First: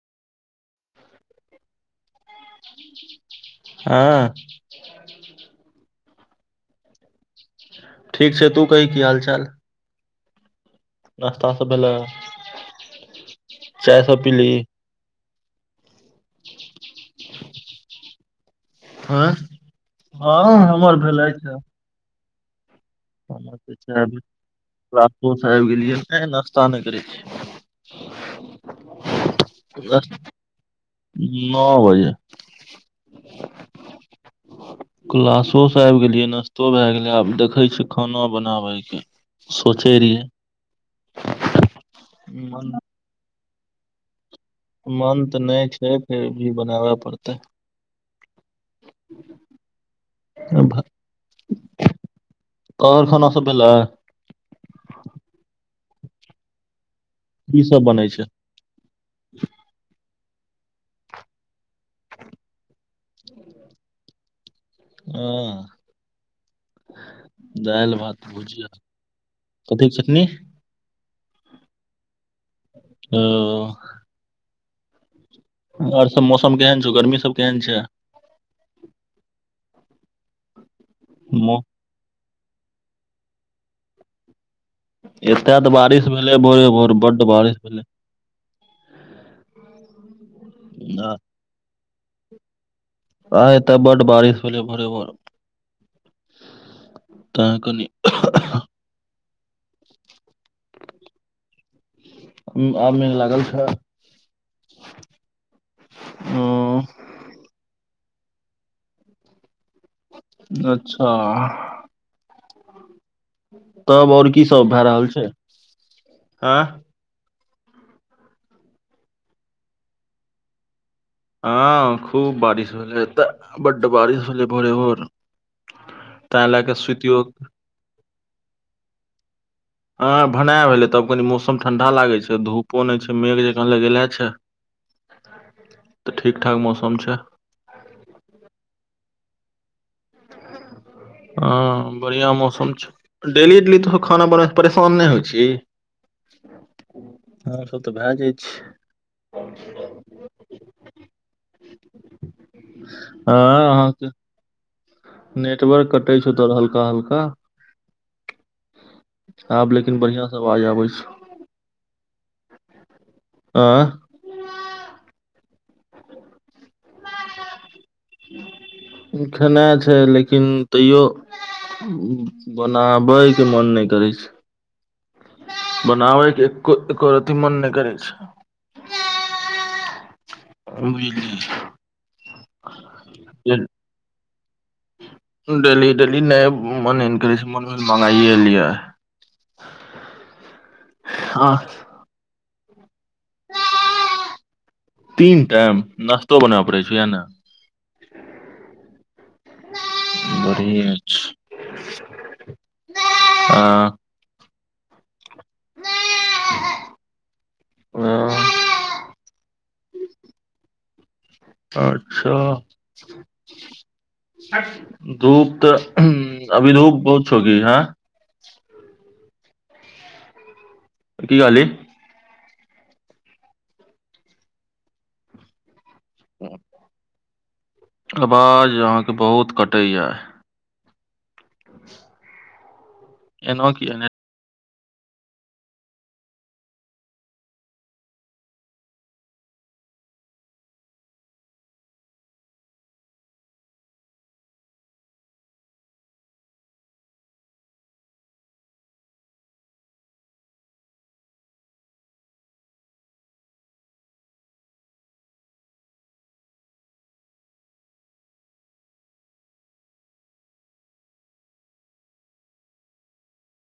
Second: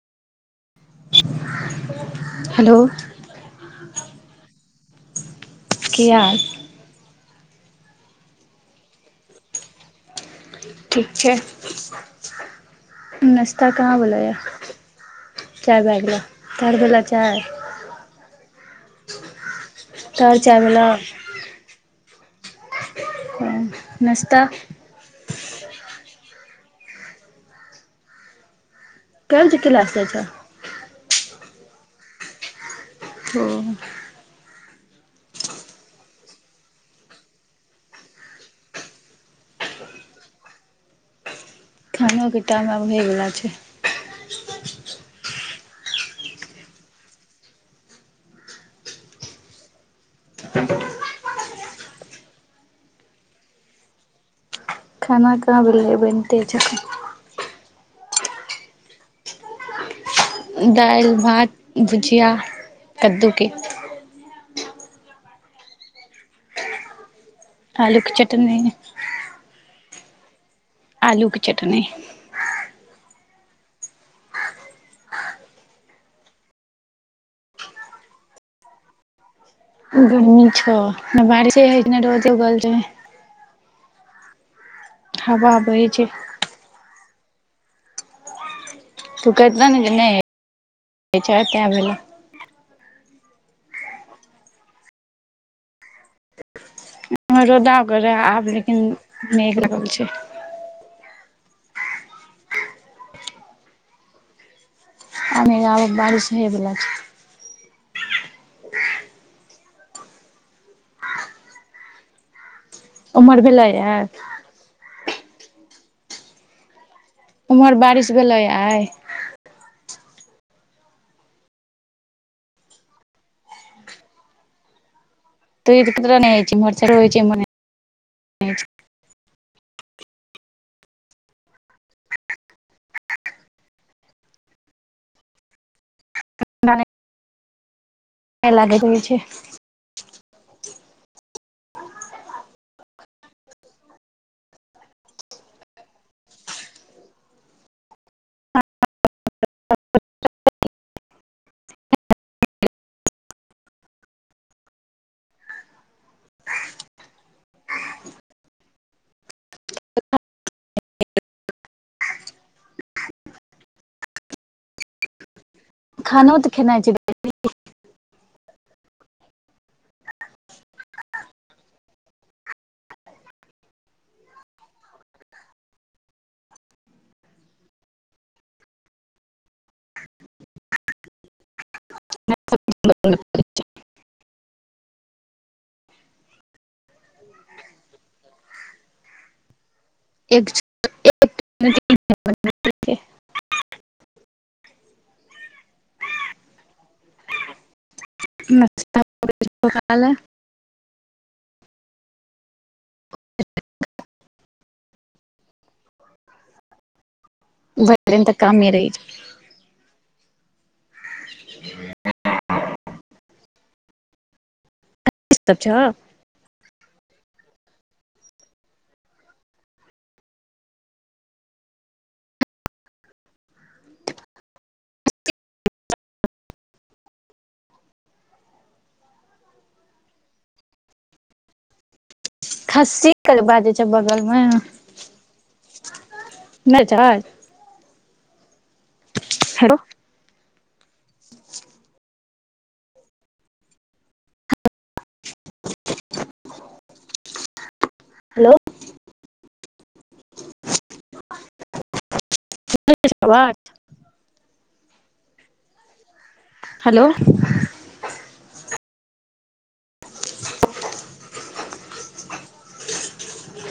Hello हँ। किए? ठीक छै तू कही की हाल चाल? ठीक छै, नास्ता सब भेलै नश्ता कहाँ चाय सब भेलैया पीली [inaudible] चाय भा गेलै, तोहर भेलौ चाय? आंए, तोहर हँ चाय भेलौ हमर भेलै चाय। हमर त चाय भे नाश्ता राजपुर स आबि गेलियै। नै नश्ता नै करै छियै। कै बजे क्लास जाइ छै? नओ बजे। ओ। क्लासो स आबि गेलियै, नश्तो भै गेलै। आब देखै छियै खाना बनाबैके सोचै रहियै [inaudible] खानके टाइम मन आब होइबला छै। मन त नै छै, फिर भी बनाबै परतै। [unintelligible] [unintelligible] खाना कहाँ भेलैया, बनिते छै। [unintelligible] की सब बनै छै? दालि भात भुजिया कद्दूके। हँ [inaudible] दालि आलूके भात चटनी भुजिया। कथीक चटनी? आलूके चटनी। ओ। आओर सब मौसम केहन छौ, गर्मी सब केहन छै। गर्मी छह, ने बारिशे होइ छै ने रोजे उगल छै। एत हवा तऽ बहै छै बारिश भेलै भोरे भोर बड्ड बारिश भेलै। तू कैरता ने जे नई भेले होइछौ, तैं भेलौ आइ एता बड बारिश भेलै भोरेभोर रौदा कर रहे आब लेकिन न लाग छै। आब मेघ लागल छ आबके बारिश होइवला छै। अच्छा उम्हर भेलैये तब ओर की सब भए रहल छै ऐं उम्हर बारिश भेलैय आइ हँ खूब बारिश भेलै एतऽ बड्ड बारिश भेलै भोरेभोर तऽ ई तरह नहि होइ तह छै लैक इम्हर से होइ छै इम्हर सुतियोक हँ भनै भेलै तब कनि मौसम ठण्डा लागै छै धूपो नै छै मेघ जँकाँ लगेले छै। [inaudible] तऽ ठीक ठाक मौसम छै। ए लागैत होइ छै हँ बढ़िया मौसम छै। डेली इडली त खाना बनाक परेशान नै होइछीही आर सब तऽ भए जाइ छै। [unintelligible] हँ अहाँके नेटवर्क कटै छौ तोर हल्का- हल्का आब लेकिन बढ़ियांसँ आवाज आबै छो ऐं खाना त खेना छै खेनाइ छै लेकिन तैयो बनाबै के मन नय करै छै। बनाबै के एक्को एको रतिमन नै करै छै। [unintelligible] [inaudible] [unintelligible] डेली डेली नै मने नै करै छइ मगाइए लिय हँ [unintelligible] तीन टाइम नाश्तो बनब पड़े छै य ने [unintelligible] बढ़िएं छै ए भरि [unintelligible] दिन तऽ कामे रहै छै [unintelligible] अच्छा, की सब धूप छौ तऽ-ह्म अभि धुप बहुत छो गी हँ की कहली [unintelligible] अबाज अहांक बहुत कटै या खस्सी कर एना बाजै छै किया ने बगलमें नै छैय हेलो [inaudible] हेलो [inaudible] [unintelligible] हेलो